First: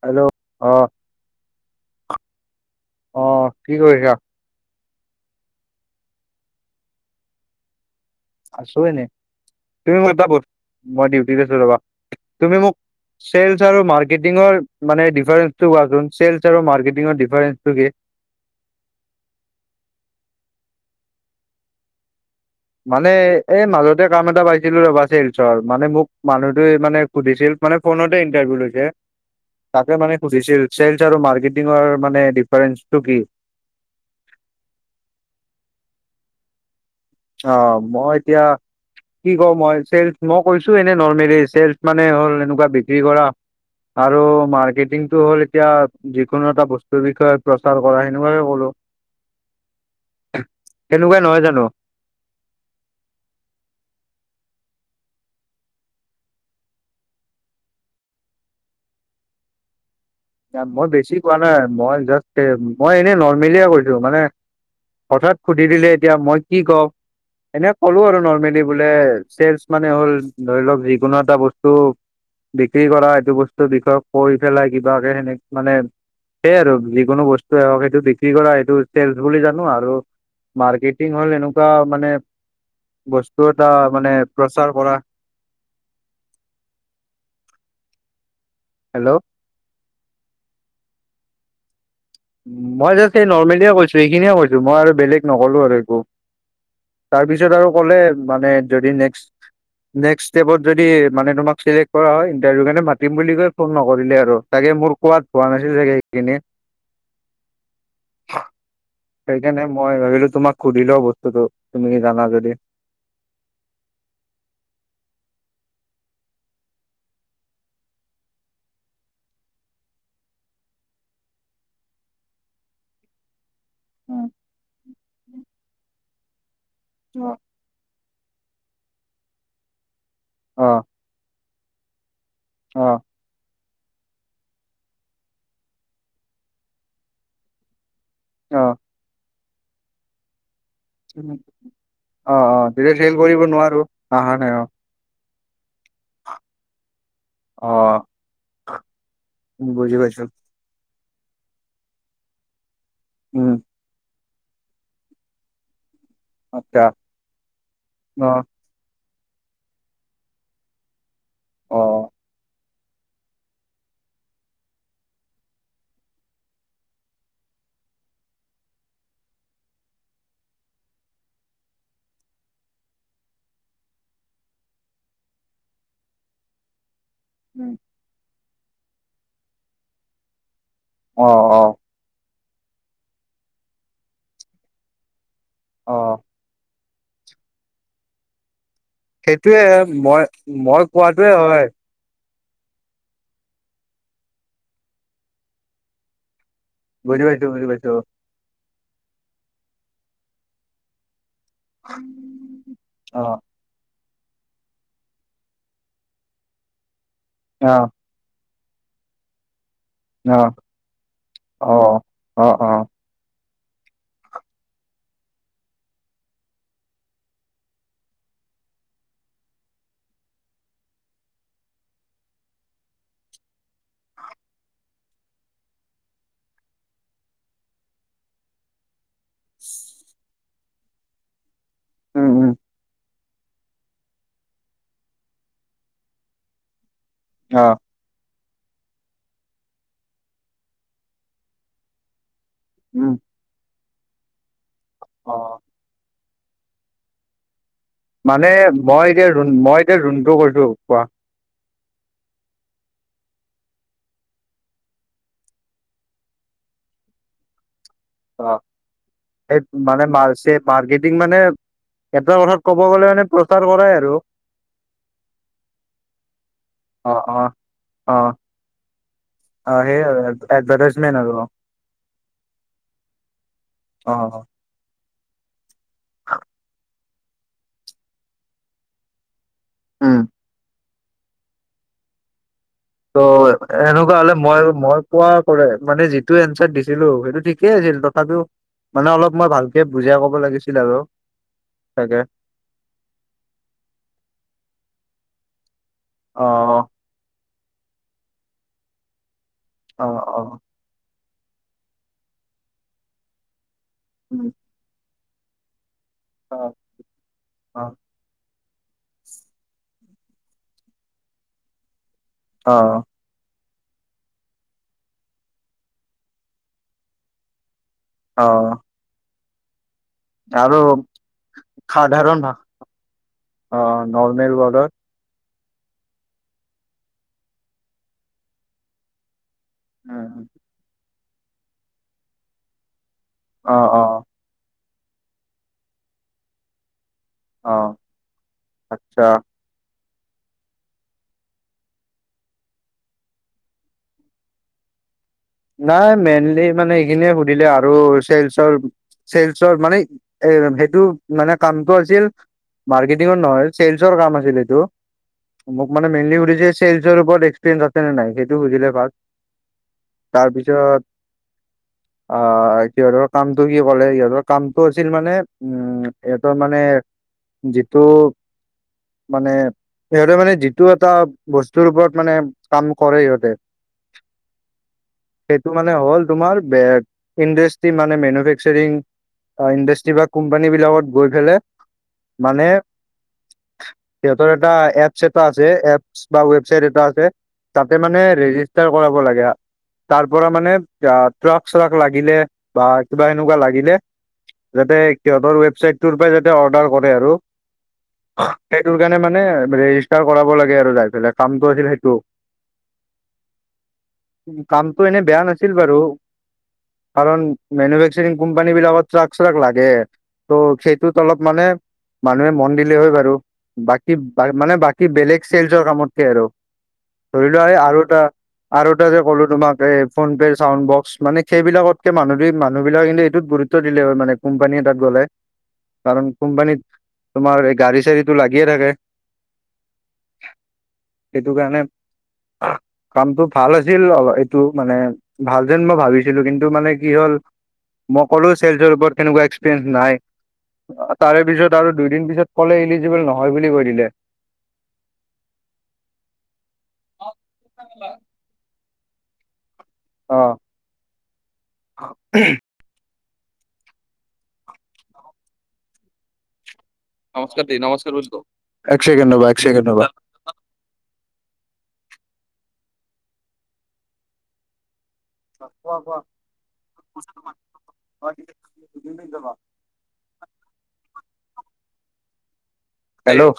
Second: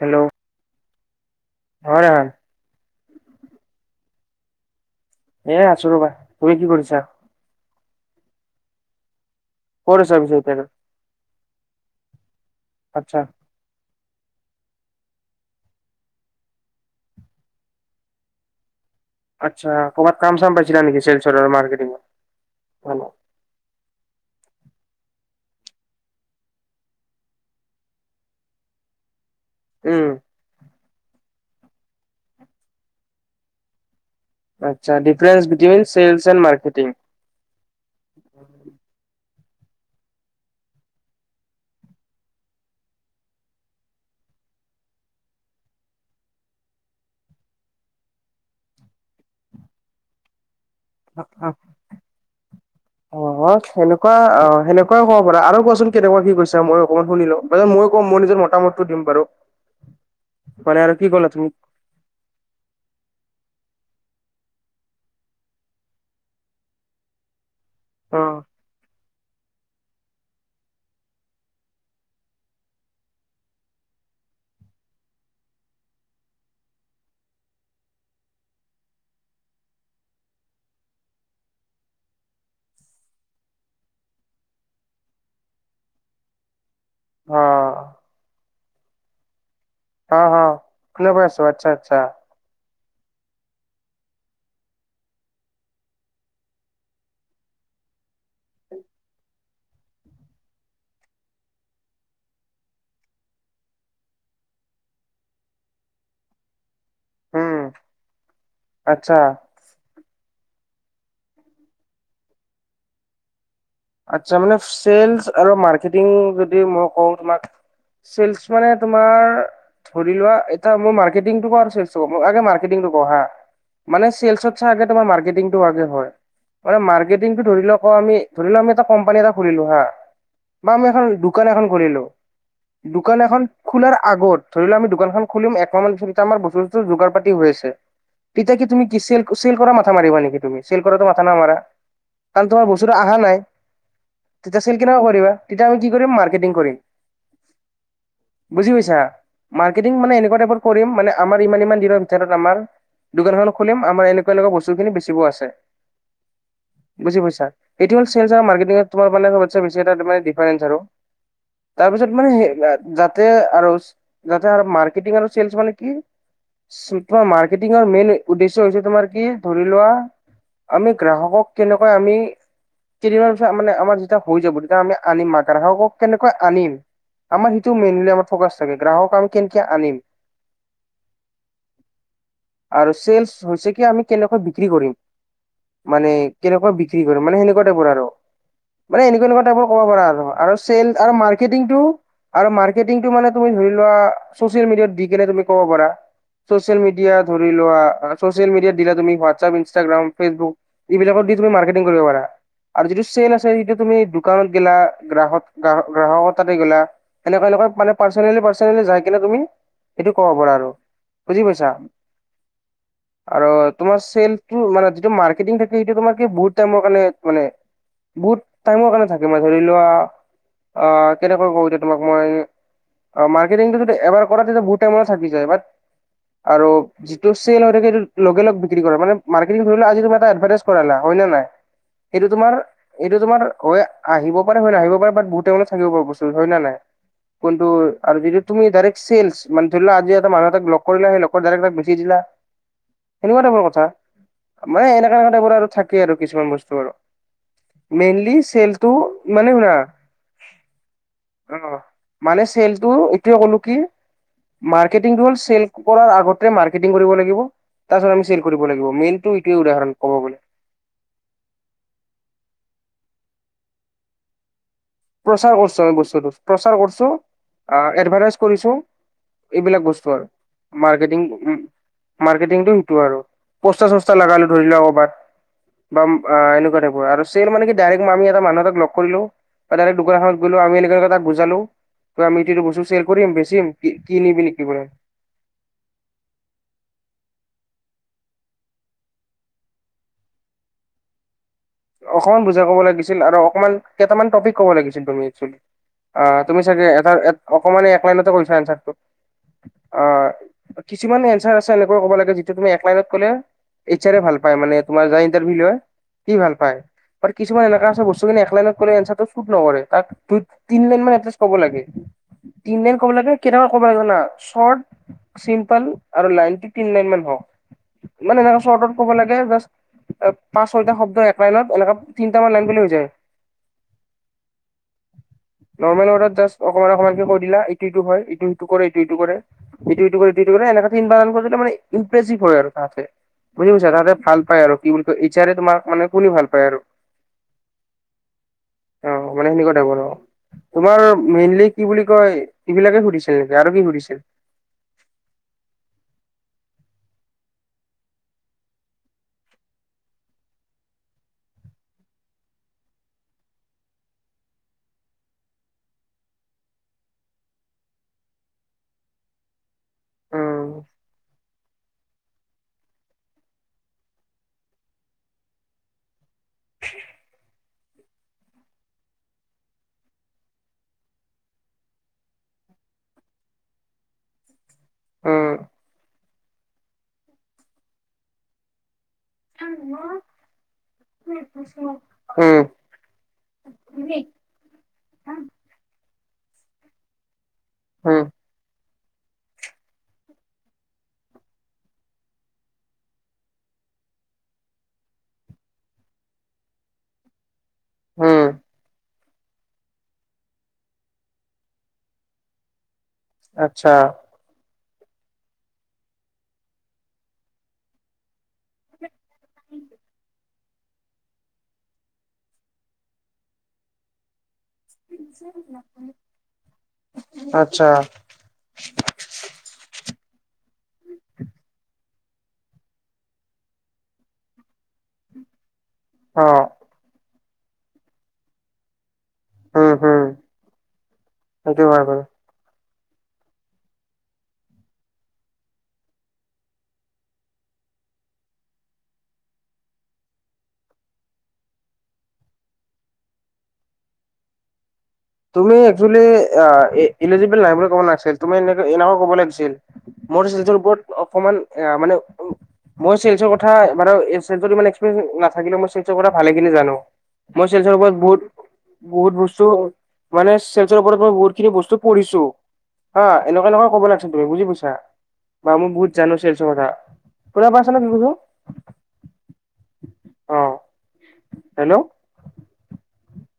Hello, অহ, অ ৰাহান অহ, কি কৰিছা? এ, আছো ৰবা, তুমি কি কৰিছা? আছো এনে, তুমি ক'ত আছা এটা পিছে বত, এতিয়া আৰু? মই ডিউটিত আছো ৰবা। তুমি মোক আচ্ছা চেলচ আৰু মাৰ্কেটিঙৰ মানে ডিফাৰেন্সটো কোৱাচোন, চেলছ আৰু মাৰ্কেটিঙৰ, ডিফাৰন্সটো কি? আচ্ছা ক'ৰবাত কাম- চাম পাইছিলা নেকি? চেলচৰ আৰু মাৰ্কেটিঙৰ। মানে এই মাজতে কাম এটা পাইছিলো ৰবা, চেলছৰ মানে মোক মানুহতোই, মানে সুধিছিল। মানে ফোনতে ইণ্টাৰভিউ লৈছে। তাকে উম মানে সুধিছিল, ছেলচ আৰু মাৰ্কেটিঙৰ মানে ডিফাৰেনচটো কি? আচ্ছা, difference between sales, and marketing. অ, মই এতিয়া কি, ক, মই চেল মই কৈছো এনে, নৰ্মেলি চেলচ মানে হ'ল এনেকুৱা বিক্ৰী কৰা। আৰু মাৰ্কেটিং টো হ'ল এতিয়া যিকোনো এটা বস্তুৰ বিষয়ে প্ৰচাৰ কৰা সেনেকুৱাকে ক'লো। সেনেকুৱাই নহয় জানো। অ অ সেনেকুৱা অ সেনেকোৱা কব পাৰা আৰু কোৱাচোন কেনেকুৱা কি কৰিছা মই অকমান শুনি লও। মানে মই কম মোৰ নিজ মটামতটো দিম বাৰু। [inaudible] মানে মই আৰু কি বেছি ক'লা কোৱা তুমি নাই মই জাষ্ট মই এনেই নৰ্মেলিয়ে কৈছো মানে। হঠাৎ সুধি দিলে এতিয়া মই কি কম এনে ক'লো অ আৰু নৰ্মেলি। বোলে ছেলচ মানে হ'ল ধৰি লওক যিকোনো এটা বস্তু। বিক্ৰী কৰা এইটো বস্তু বিষয়ে কৈ পেলাই কিবাকে সেনেক মানে। সেইয়ে আৰু যিকোনো বস্তুৱ হওক সেইটো বিক্ৰী কৰা সেইটো চেলচ বুলি জানো আৰু। মাৰ্কেটিং হল এনেকুৱা মানে বস্তু এটা মানে প্ৰচাৰ কৰা। অ। হেল্ল'। অ অ শুনা পাই আছো আচ্ছা আচ্ছা। মই জাষ্ট এই নৰ্মেলিয়ে কৈছো এইখিনিয়ে কৈছো মই আৰু বেলেগ নকলো আৰু একো। তাৰপিছত আৰু ক'লে মানে যদি নেক্স। নেক্সট ষ্টেপত যদি মানে তোমাক চিলেক্ট কৰা হয় ইটাৰভিউ কাৰনে মাতিম বুলি কৈ ফোন নকৰিলে আৰু তাকে মো। পোৱাত পোৱা নাছিলোঁ চাগে কিনে। উম আচ্ছা সেইকাৰণে মই ভাবিলো তোমাক সুধিলও বস্তুতটো তুমি জানা যদি। আচ্ছা মানে চেলছ আৰু মাৰ্কেটিং যদি মই কওঁ তোমাক। চেলচ মানে তোমাৰ। ধৰি লোৱা এটা মোৰ মাৰ্কেটিংটো [unintelligible] আগে মাৰ্কেটিংটো কও হা। মানে চেলছত চাগে তোমাৰ মাৰ্কিটো আগে হয় মানে অ মাৰ্কেটিংটো ধৰি ল ক আমি। ধৰিলো আমি এটা কোম্পানি এটা খুলিলো হা। বা আমি এখন দোকান এখন খুলিলো অ দোকান এখন। খোলাৰ আগত ধৰি লোৱা আমি দোকানখন খুলিম একমাহান পিছয়া আমাৰ বস্তুস্তু যোগাৰ পাতি হৈ আছে। তেতিয়া কি অ তুমি কি কিছিয়েল কুচিয়েল কৰা মাথা মাৰিবা নেকি তুমি চেল কৰাটো মথা নামাৰা অ কাৰণ অ তোমাৰ বস্তুতো তেতিয়া আ। ফেইল কৰিব নোৱাৰো আহা নাই অ। কেনাকা কৰিবা তেতিয়া আমি কি কৰিম মাৰ্কেটিং কৰিম। অ বুজি পাইছা মাৰ্কেটিং বুজি মানে পাইছো এনেকুৱা টাইপৰ। কৰিম মানে আমাৰ ইমান ইমান দিনৰ ভিতৰত আমাৰ উম দোকানএখন খুলিম। আমাৰ এনেকোৱা এনেকোৱা বস্তুখিনি বেচিব আছে আচ্ছা বুজি পাইছা, এইটো অ ছেলচ আৰু মা। [unintelligible] তোমাৰ মানে [unintelligible] দিফেৰেঞ্চ আৰু, অ পিছত মানে [unintelligible] যাত। তে আৰু যাতে আৰু মাৰ্কেটিং আৰু ছেলচ মানে কি। [inaudible] তোমাৰ মাৰ্কেটিঙৰ মেইন উদ্দেশ্য হৈছে তোমাৰ কি ধৰি লোৱা। আমি গ্ৰাহকক কেনেকৈ আমি। তিনিমা মান পিছত মানে আমাৰ যেতিয়া হৈ যাব তেতিয়া আমি আনিম গ্ৰাহকক কেনেকুৱা আনিম। আমাৰ সেইটো মেইনলি ফকাছ থাকে গ্ৰাহক আমি কেনেক আনিম। অ অ। আৰু চেলচ হৈছে কি আমি কেনেকৈ বিক্ৰী কৰিম। মানে অ কেনেকৈ বিক্ৰী কৰিম মানে সেনেকুৱা তাইপৰ আৰু। মানে এনেকুৱা এনেকুৱা সেইটোয়ে টাইপৰ ক'ব পাৰা মই আৰু আৰু মই চেল আৰু কোৱাটোৱে হয় মাৰ্কেটিংটো। আৰু মাৰ্কেটিংটো মানে তুমি ধৰি লোৱা ছচিয়েল মিডিয়াত দি কেলে তুমি ক'ব পাৰা। চ'চিয়েল মিডিয়া বুজি পাইছো বুজি ধৰিলোৱা পাইছো। ছ'চিয়েল মিডিয়াত দিলা তুমি হোৱাটশেপ ইনষ্টাগ্ৰাম ফেচবুক। এইবিলাক দি তুমি মৰ্কেটিং কৰিব পাৰা আৰু যিটো অ চেলচ আছে সেইটো তুমি। দোকানত গেলা গ্ৰাহক গ গ্ৰাহক তাতে গেলা সেনেকে অ এনেকুৱা মানে। পাৰ্চনেলি পাৰ্চনেলি যায় কিনে তুমি। এইটো কব অ পাৰ আৰু বুজি পাইছা। অ অ অ আৰু তোমাৰ চেলটো মানে যিটো মাৰ্কেটিং থাকে সেইটো তোমাৰ বহুত টাইমৰ কাৰণে মানে বহুত টাইমৰ কাৰণে থাকে মানে ধৰি লোৱা অ কেনেকৈ কওঁ এতিয়া তোমাক মই। মাৰ্কেটিংটো যদি এবাৰ কৰা তেতিয়া বহুত টাইমত চাৰ্ভিচ যায় বাট আৰু। যিটো চেল হৈ থাকে সেইটো লগে লগ বিক্ৰী কৰে মানে মাৰ্কেটিং ধৰিলোৱা আজি তামানে এটা এডভাৰটাইজ কৰালা হয় নে নাই। উম এইটো উম তোমাৰ এইটো তোমাৰ হয় আহিব পাৰে হয় নাহিব পাৰে বাট বহুত টাইম লৈকে থাকিব পাৰে বস্তু হয় নে নাই। অ কোনটো আৰু যদিটো তুমি ডাইৰেক্ট চেলছ মান ধৰি লোৱা আজি এটা মানুহ তাক লগ কৰিলা সেই লগকৰ ডাইৰেক্ট তাক বেছি দিলা। উম। এনেকুৱা টাইপৰ কথা মানে এনেকা অ এনকা টাইপৰ আৰু থাকেই আৰু কিছুমান বস্তু আৰু। মেইনলি মানে চেলটো মই এতিয়া মানে শুনা মই এতিয়া যোনটো কৈছো কোৱা অঁ' মানে চেলটো এইটোৱে ক'লো কি। মাৰ্কেটিংটো হ'ল চেল কৰাৰ আগতে মাৰ্কেটিং কৰিব লাগিব। তাৰপিছত আমি অ চেল কৰিব লাগিব মেইনটো সেই এইোৱেই উদাহৰণ মানে ক'ব গ'লে। মাৰ্কেটিং মানে এটা কথাত ক'ব গ'লে মানে প্ৰচাৰ কৰাই আৰু। প্ৰচাৰ কৰছো আমি বস্তুটো প্ৰচাৰ কৰছো অ অ আহ অ এডভাৰটাইজ কৰিছো। অ এইবিলাক সেই বস্তু আৰু এডভাৰটাইজমেন্ট মাৰ্কেটিং আৰু অ উম। মাৰ্কেটিংটো সেইটো আৰু পোষ্টাৰ অ চছষ্টাৰ লগালো ধৰি লোৱা কবাত। বাম আ এনেকুৱা টাইপৰ আৰু চেল মানে কি ডাইৰেক্ট আমি এটা মানুহ এটা লগ কৰিলো। ডাইৰেক্ট উম দোকানখনত গলো আমি এনেকে তাক বুজালো ত আমিটো বস্তু চেল ত' কৰিম বেছিম কি এনেকুৱা হলে কিনিবি মই নেকি পৰা। মই কোৱা কৰে মানে যিটো এনচাৰ দিছিলো সেইটো ঠিকেই আছিল তথাপিও মানে অলপ মই ভালকে বুজাই কব লাগিছিল আৰু। চাগে অকণমান বুজা ক'ব লাগিছিল আৰু অকণমান কেইটামান টপিক ক'ব লাগিছিল তুমি একেছলি। আহ অ তুমি চাগে এটা অকণমানে এক লাইনতে কৰিছা এনঞ্চাৰটো। অঁ' অঁ' কিছুমান এনঞ্চাৰ আছে এনেকুৱা কব লাগে যিটো তুমি এক লাইনত কলে এইচ আৰে ভাল উম, পাই মানে তোমাৰ গাড়ী ইন্টাৰভিউ লয় কি ভাল অ পায় আৰু কিছুমান অ এনেকা আছে বস্তুখিনি এক লাইনত কলে এনঞ্চাৰটো সুত নকৰে তাক তোইত তিন লাইন মান এটলিষ্ট কব লাগে অ তিন লাইন ক'ব লাগে। কেনেকা ক'ব লাগিব না চৰ্ট চিম্পল আৰু লাইন তিন লাইন মান হওক। মানে অ এনেকুৱা চৰ্টত কব লাগে যে এ পাচঁ আৰু ছয়টা শব্দ এক লাইনত এনেকা সাধাৰণ তিনটা মান ভাষা লাইন ক'লে হৈ যায়। অ নৰ্মেল ৱৰ্ডত নৰ্মেল ঘৰত জাষ্ট অকমান অকমানকে কৈ দিলা এইটো ইটো হয় এইটো সিটো কৰে এইটো ইটো কৰে। ইটো ইটো কৰি ইটো ইটো কৰি এনেক তিনবা মান কৰিলে মানে ইমপ্ৰেচিভ হয় আৰু তাহাঁতে। বুজি অ পাইছা অ তাতে ভাল পায় আৰু কি বুলি কয় এইচ আৰে তোমাক মানে কৰি ভাল পায় আৰু। অ আচ্ছা অঁ' মানে সনেকোৱা টাইপৰে আৰু। তোমাৰ মেইনলি কি বুলি কয়, এইবিলাকে সুধিছিল নেকি আৰু কি সুধিছিল? নাই মেইনলি মানে এইখিনিয়ে সুধিলে আৰু চেলচৰ চেলচৰ মানে এ সেইটো মানে কামটো আছিল। মাৰ্কেটিঙৰ নহয় চেলচৰ কাম আছিল এইটো। মোক মেইনলি সুধিছে চেলৰওপৰত এক্সপেৰিেঞ্চ আছে নে নাই সেইটো বুজিলে ভাল। উম, তাৰপিছত। আহ সিহঁতৰ কামটো কি কলে সিহঁতৰ কামটো আছিল মানে উম ইহঁতৰ মানে যিটো- মানে সিহঁতে মানে যিটো এটা বস্তুৰ ওপৰত মানে কাম কৰে সিহঁতে- উম, সেইটো মানে হ'ল, তোমাৰ বেদ ইণ্ডাষ্ট্ৰী মানে মেনোফেক্সাৰিং অঁ ইণ্ডাষ্ট্ৰী বা কোম্পানি বিলাকত- গৈ পেলে উম, মানে- [unintelligible] সিহঁতৰ এটা এপছ এটা আছে এপছ বা ৱেবছাইট এটা আছে। তাতে মানে উম, ৰেজিষ্টাৰ কৰাব লাগে আ- তাৰ পৰা মানে ট্ৰাক চ্ৰাক লাগিলে বা কিবা এনেকুৱা লাগিলে- যাতে সিহঁতৰ ৱেবচাইটো ৰ পৰাই যাতে অৰ্ডাৰ কৰে আৰু। উম, সেইটো কাৰণে মানে ৰেজিষ্টাৰ কৰাব লাগে আৰু যাই পেলাই কামটো আছিল সেইটো। আৎচ্ছা। কামটো এনেই বেয়া নাছিল বাৰু কাৰণ মেনুফেকচাৰিং কোম্পানী বিলাকত- ট্ৰাক চ্ৰাক লাগে। ত' সেইটোত অলপ মানে মানুহে মন দিলে হয় বাৰু বাকী বা মানে বা- কি বেলেগ চেলচৰ কামতকে আৰু ধৰি লোৱা এই আচ্ছা, আৰু এটা আৰু- সেইদিনা কলো তোমাক এ ফোন পে'ৰ চাউড বক্স মানে সেইবিলাকতকে মানু মানুহবিলাক কিন্তু এইটোত গুৰুত্ব দিলে হয় মানে। কোম্পানী এটাত গ'লে। কাৰণ অ', কোম্পানীত তোমাৰ এই গাড়ী চাড়ীটো লাগিয়ে থাকে। উম, উম, সেইটো কাৰণে হয় বাৰু। কামটো- ভাল আছিল অ এইটো মানে ভাল যেন মই ভাবিছিলো কিন্তু মানে কি হ'ল, - মই কলো চেলচৰওপৰত তেনেকুৱা এক্সপেৰিয়েঞ্চ নাই। অ তাৰে পিছত আৰু দুইদিন পিছত কলে ইলিজিবল নহয় বুলি কৈ দিলে। তুমি একচুৱেলি অ ইলিজিবল নাই বুলি ক'ব নাগিছিল তুমি এনেকাও ক'ব লাগিছিল। মোৰ অ ছেলছৰ ওপৰত অকমান আহ মানে উম' মই চেলচৰ কথা মানে ইক্সপ্ৰিয়েন্স নাথাকিলেও মই চেলচৰ কথা ভালেখিনি জানো। মই চেলচৰ ওপৰত বহুত এক বহুত ছেকেণ্ড ৰ'বা এক বস্তু- ছেকেণ্ড ৰ'বা মানে চেলচৰ ওপৰত মই বহুত খিনি বস্তু পঢ়িছো। হাঁ এনকা এনকা কব লাগি তুমি বুজি পাইছা? বা মই কোৱা বহুত কোৱা। জানো চেলচৰ কথা শুনা পাইছা না কি কৈছো? অঁ হেল্লৌ' হেল্লৌ'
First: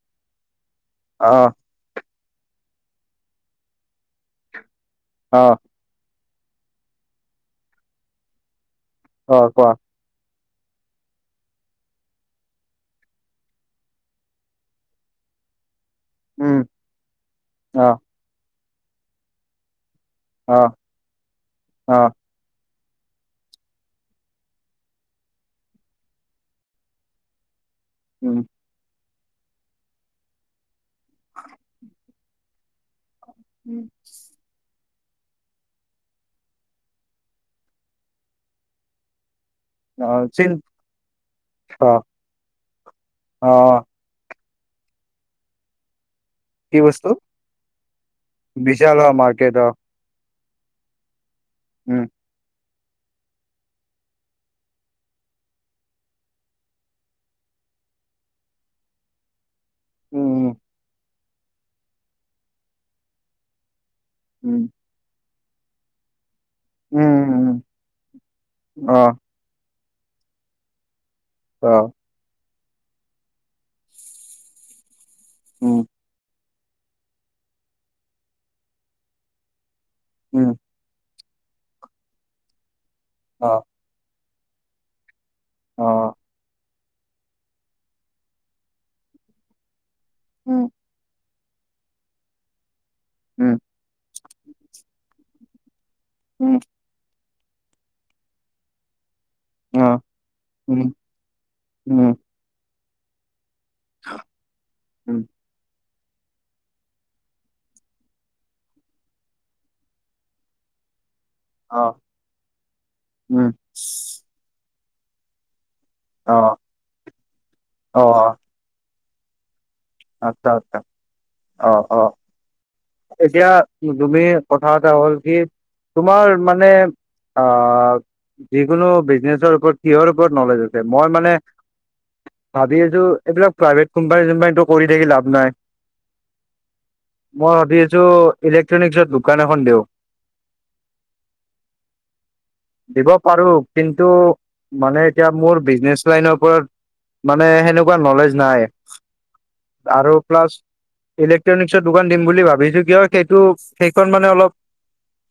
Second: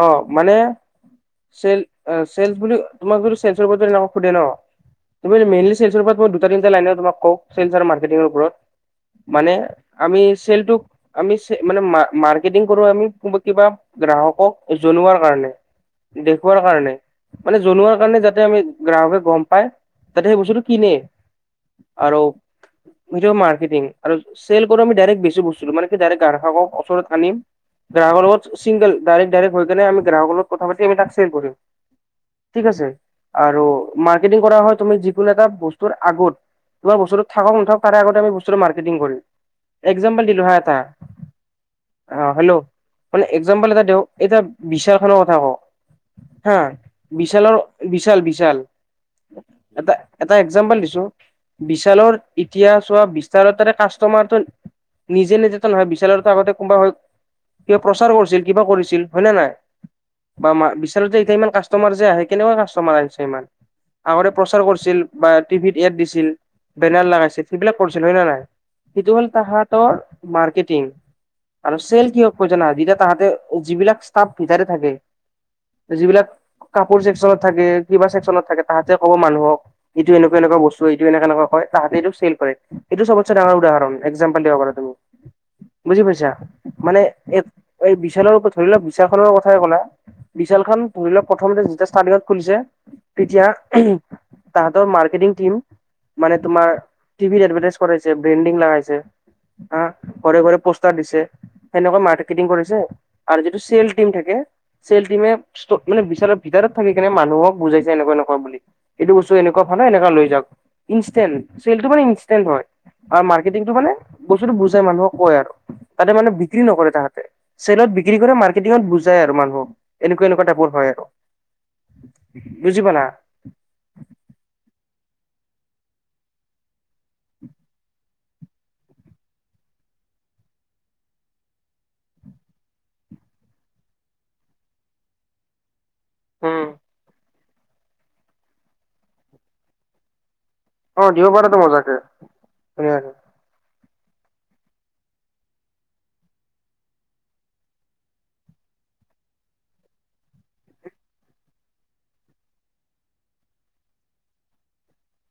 অঁ মানে, অঁ' চেলচ অঁ চেলচ বুলি মই কলো চেলচৰ কথা শুধে ন তুমি অ মেইনলি- চেলচৰ ওপৰত মই দুটা তিনিটা লাইনে তোমাক কওঁ চেলচ আৰু মাৰ্কিটিংৰ ওপৰত অ মানে- কোৱা আমি চেলটোক আমি মানে মাৰ্কেটিং কৰো আমি কিবা গ্ৰাহক- কক জনোৱাৰ কাৰণে উম দেখুৱাৰ কাৰণে মানে অ জনোৱাৰ কাৰণে যাতে আমি- গ্ৰাহকে গম পায় যাতে সেই অ বস্তুতটো কিনে অ আৰু- সেইটোও মাৰ্কেটিং আৰু চেলচ কৰা মই ডাইৰেক্ট বেছো বস্তুটো কি মানে ডাইৰেক্ট গ্ৰাহকক ওচৰত আনিম- গ্ৰাহকৰ উম লগত ছিংগল ডাইৰেক্ট ডাইৰেক্ট হৈ কেনে আমি গ্ৰাহকৰ লগত কথা পাতি আমি তাক চেল কৰিম। ঠিক আছে, আৰু মাৰ্কেটিং কৰা হয় তুমি যি- কোনো এটা বস্তুৰ আগত তোমাৰ বস্তুটো থাকক নথাকক তাৰে আগতে আমি বস্তুটো মাৰ্কেটিং কৰিম। অ একজাম্পল দিলো চিন হাঁ এটা অ অঁ হেল্লৌ মানে অ একজাম্পল এটা- এটা বিশালখনৰ কথা কওঁ। হা কি বস্তু বিশালৰ বিশাল বিশাল, অ মাৰ্কেট অ এটা এটা এক্জাম্পল দিছো। উম বিশালৰ এতিয়া চোৱা বিশালৰ তাৰে কাষ্টমাৰটো নিজে নিজেটো নহয় বিশালৰ তাৰ আগতে কোনোবা হয়- কিবা প্ৰচাৰ কৰিছিল কিবা কৰিছিল হয় নে নাই বা উম বিশালত যে এতিয়া ইমান কা কাষ্টমাৰ যে আহে, কেনেকুৱা কাষ্টমাৰ আহিছে ইমান, আগতে উম প্ৰচাৰ কৰিছিল বা টিভিত এড দিছিল। বেনাৰ উম লাগাইছিল উম সেইবিলাক কৰিছিল হয় নে নাই। অ সেইটো হ'ল তাহাতৰ মাৰ্কেটিং অ আৰু চেল কিহক কয় জানা যেতিয়া তাহাতে যিবিলাক ষ্টাফ ভিতৰে থাকে উম। যিবিলাক কাপোৰ চেকচনত থাকে কিবা চেকচনত থাকে, তাহাতে ক'ব মানুহক এইটো এনেকুৱা উম এনেকুৱা বস্তু। এইটো এনেকা এনেকা কয়, তাহাতি এইটো ছেল কৰে, এইটো সবচে অ ডাঙৰ উদাহৰণ একজাম্পল দিব পাৰা তুমি। অ বুজি পাইছা মানে এ এই বিশালৰ, ধৰি লওক বিশালখনৰ কথাই কলা। বিশাল উম খন পহিলা প্ৰথমতে যেতিয়া ষ্টাৰটিঙত খুলিছে তেতিয়া উম তাহতৰ মাৰ্কেটিং টিম, মানে উম তোমাৰ টিভিত এডভাৰটাইজ কৰাইছে ব্ৰেণ্ডিং লগাইছে। হা অ ঘৰে ঘৰে উম পোষ্টাৰ দিছে, উম সেনেকুৱা মাৰ্কেটিং কৰিছে। আৰু যিটো চেল টিম থাকে চেল উম টিমে মানে বিশালৰ ভিতৰত থাকি কেনে মানুহক বুজাইছে এনেকুৱা এনেকুৱা বুলি। এইটো বস্তু এনেকুৱা ভালে এনেকা লৈ যাওক, ইনষ্টেণ্ট। অ চেলছটো মানে ইনচটেণ্ট হয়, উম মাৰ্কেটিঙটো মানে বস্তুটো বুজাই মানুহক কয় আৰু। তাতে মানে অ বিক্ৰী নকৰে তাহাঁতে, চেলত অ বিক্ৰী কৰে মাৰ্কেটিঙত বুজাই আৰু মানুহক। এনেকুৱা এনেকুৱা আচ্ছা টাইপৰ আচ্ছা হয় আৰু অ অ বুজি পালা। এতিয়া তুমি কথা এটা হ'ল কি? তোমাৰ মানে, আহ যিকোনো বিজনেছৰ ওপৰত কিহৰ ওপৰত নলেজ আছে! মই মানে ভাবি আছো এইবিলাক প্ৰাইভেট কোম্পানী চোম্পানীটো কৰি থাকি লাভ নাই। হম। মই ভাবি আছো ইলেক্ট্ৰনিকছৰ দোকান এখন দিওঁ। অ, দিব পাৰটো মজাকে দিব ধুনীয়াকে। পাৰো কিন্তু মানে এতিয়া মোৰ বিজনেছ লাইনৰ ওপৰত মানে সেনেকুৱা নলেজ নাই। আৰু প্লাছ ইলেকট্ৰনিকছৰ দোকান দিম বুলি ভাবিছো কিয় সেইটো সেইখন মানে অলপ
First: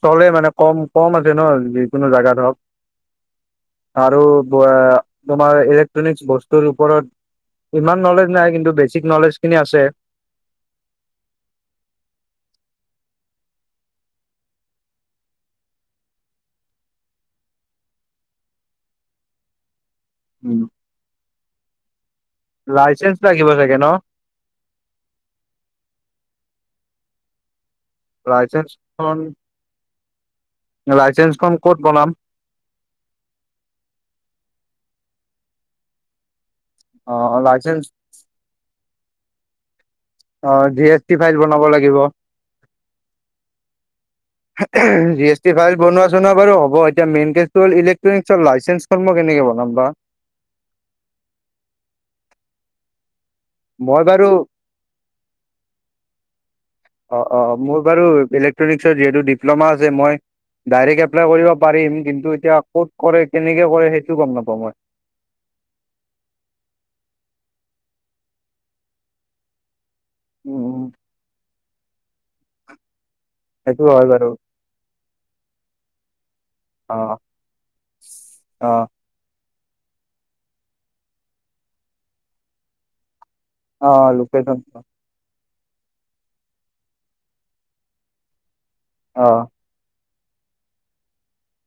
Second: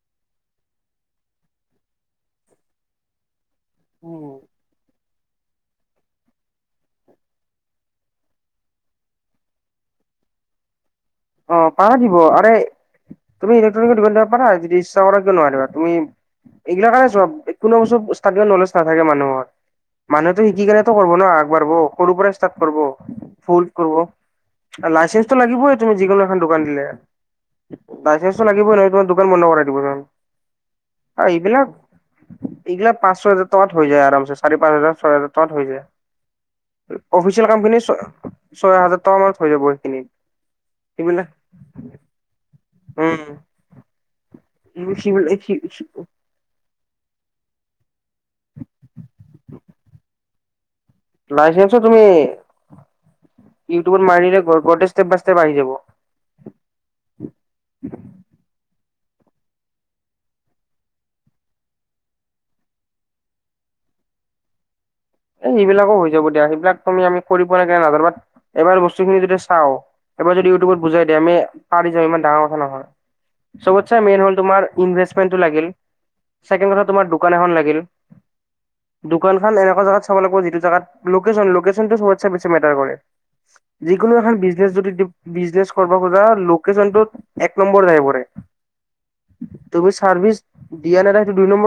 চলে মানে, কম- কম আছে ন যিকোনো জাগাত হ‌ওঁক। আৰু উম [unintelligible] তোমাৰ ইলেক্ট্ৰনিক বস্তুৰ ওপৰত ইমান নলেজ নাই কিন্তু বেচিক নলেজ খিনি আছে। অ পাৰা দিব আৰে তুমি ইলেক্ট্ৰনিকৰ দোকান দিব পাৰা যদি ইচ্ছা কৰা কিয় নোৱাৰিবা তুমি। এইগিলাক কাৰণে চপ, কোনো বস্তু ষ্টাৰ টিঙত নলেজ নাথাকে মানুহৰ। মানুহেতটো শিকিগলে কৰিব ন আগবাঢ়ব সৰু পৰাই ষ্টাৰ্ট কৰিব লাইচেন্স লাগিব চাগে ন ভুল লাইচেন্ঞ্চটো লাগিবই তুমি যিকোনো এখন দোকান দিলে। লাইচেঞ্চটো লাগিবই নহয় তোমাৰ লাইচেন্সখন দোকান বন্ধ কৰাই দিব নহ'লে। লাইচেন্ঞ্চখন ক'ত বনাম? এইগিলাক পাঁচ ছয় হাজাৰ টকাত হৈ যায় আৰাম চে চাৰি পাঁচ হাজাৰ ছয় হাজাৰ টকাত হৈ যায়। অ অফিচিয়েল কাম খিনি, লাইচেন্স ছয় হাজাৰ টকা মানত হৈ যাব সেইখিনি। অ' জি এছ টি সেইবিলাক ফাইল বনাব লাগিব। উম জি এছ টি ফাইল বনোৱা চনোৱা। বাৰু হব এতিয়া মেইন কেছটো হ'ল, ইলেক্ট্ৰনিকৰ লাইছেঞ্চখন মই কেনেকে বনাম বা। লাইচেন্সো তুমি মই ইউটিউবত বাৰু মাৰি দিলে গোটেই ষ্টেপ বাই ষ্টেপ আহি যাব। অ' অ' মোৰ বাৰু ইলেক্ট্ৰনিক্সৰ যিহেতু ডিপ্ল'মা আছে মই। ডাইৰেক্ট এপ্লাই কৰিব পাৰিম কিন্তু এতিয়া ক'ত কৰে কেনেকে কৰে সেইটো গম নাপাওঁ মই। এই সেইবিলাকো হৈ যাব দিয়া সেইবিলাক তুমি আমি কৰিব লাগে নাজানো বাত এবাৰ বস্তুখিনি যদি চাওঁ। এবাৰ যদি উম ইউটিউবত উম বুজাই দিয়ে আমি পাৰি যাম ইমান ডাঙৰ কথা নহয়। সবত সেইটো ছে হয় মেইন বাৰু হল তোমাৰ ইনভেষ্টমেণ্টটো লাগিল। ছেকেন কথা অ তোমাৰ দোকান এখন লাগিল অ দোকান খন এনেকুৱা জাগাত। তোমালোকে যিটো জাগাত লোকেছন লোকেছনটো সবতকৈ বেছি মেটাৰ কৰে। অ যিকোনো এখন লোকেশ্যন বিজনে যদি বিজনেছ কৰিব খোজা লোকেশচনটোত এক নম্বৰ ৰাখিব দে। অ তুমি চাৰ্ভিচ দিয়া নে নাই ইটো দুই নম্বৰ।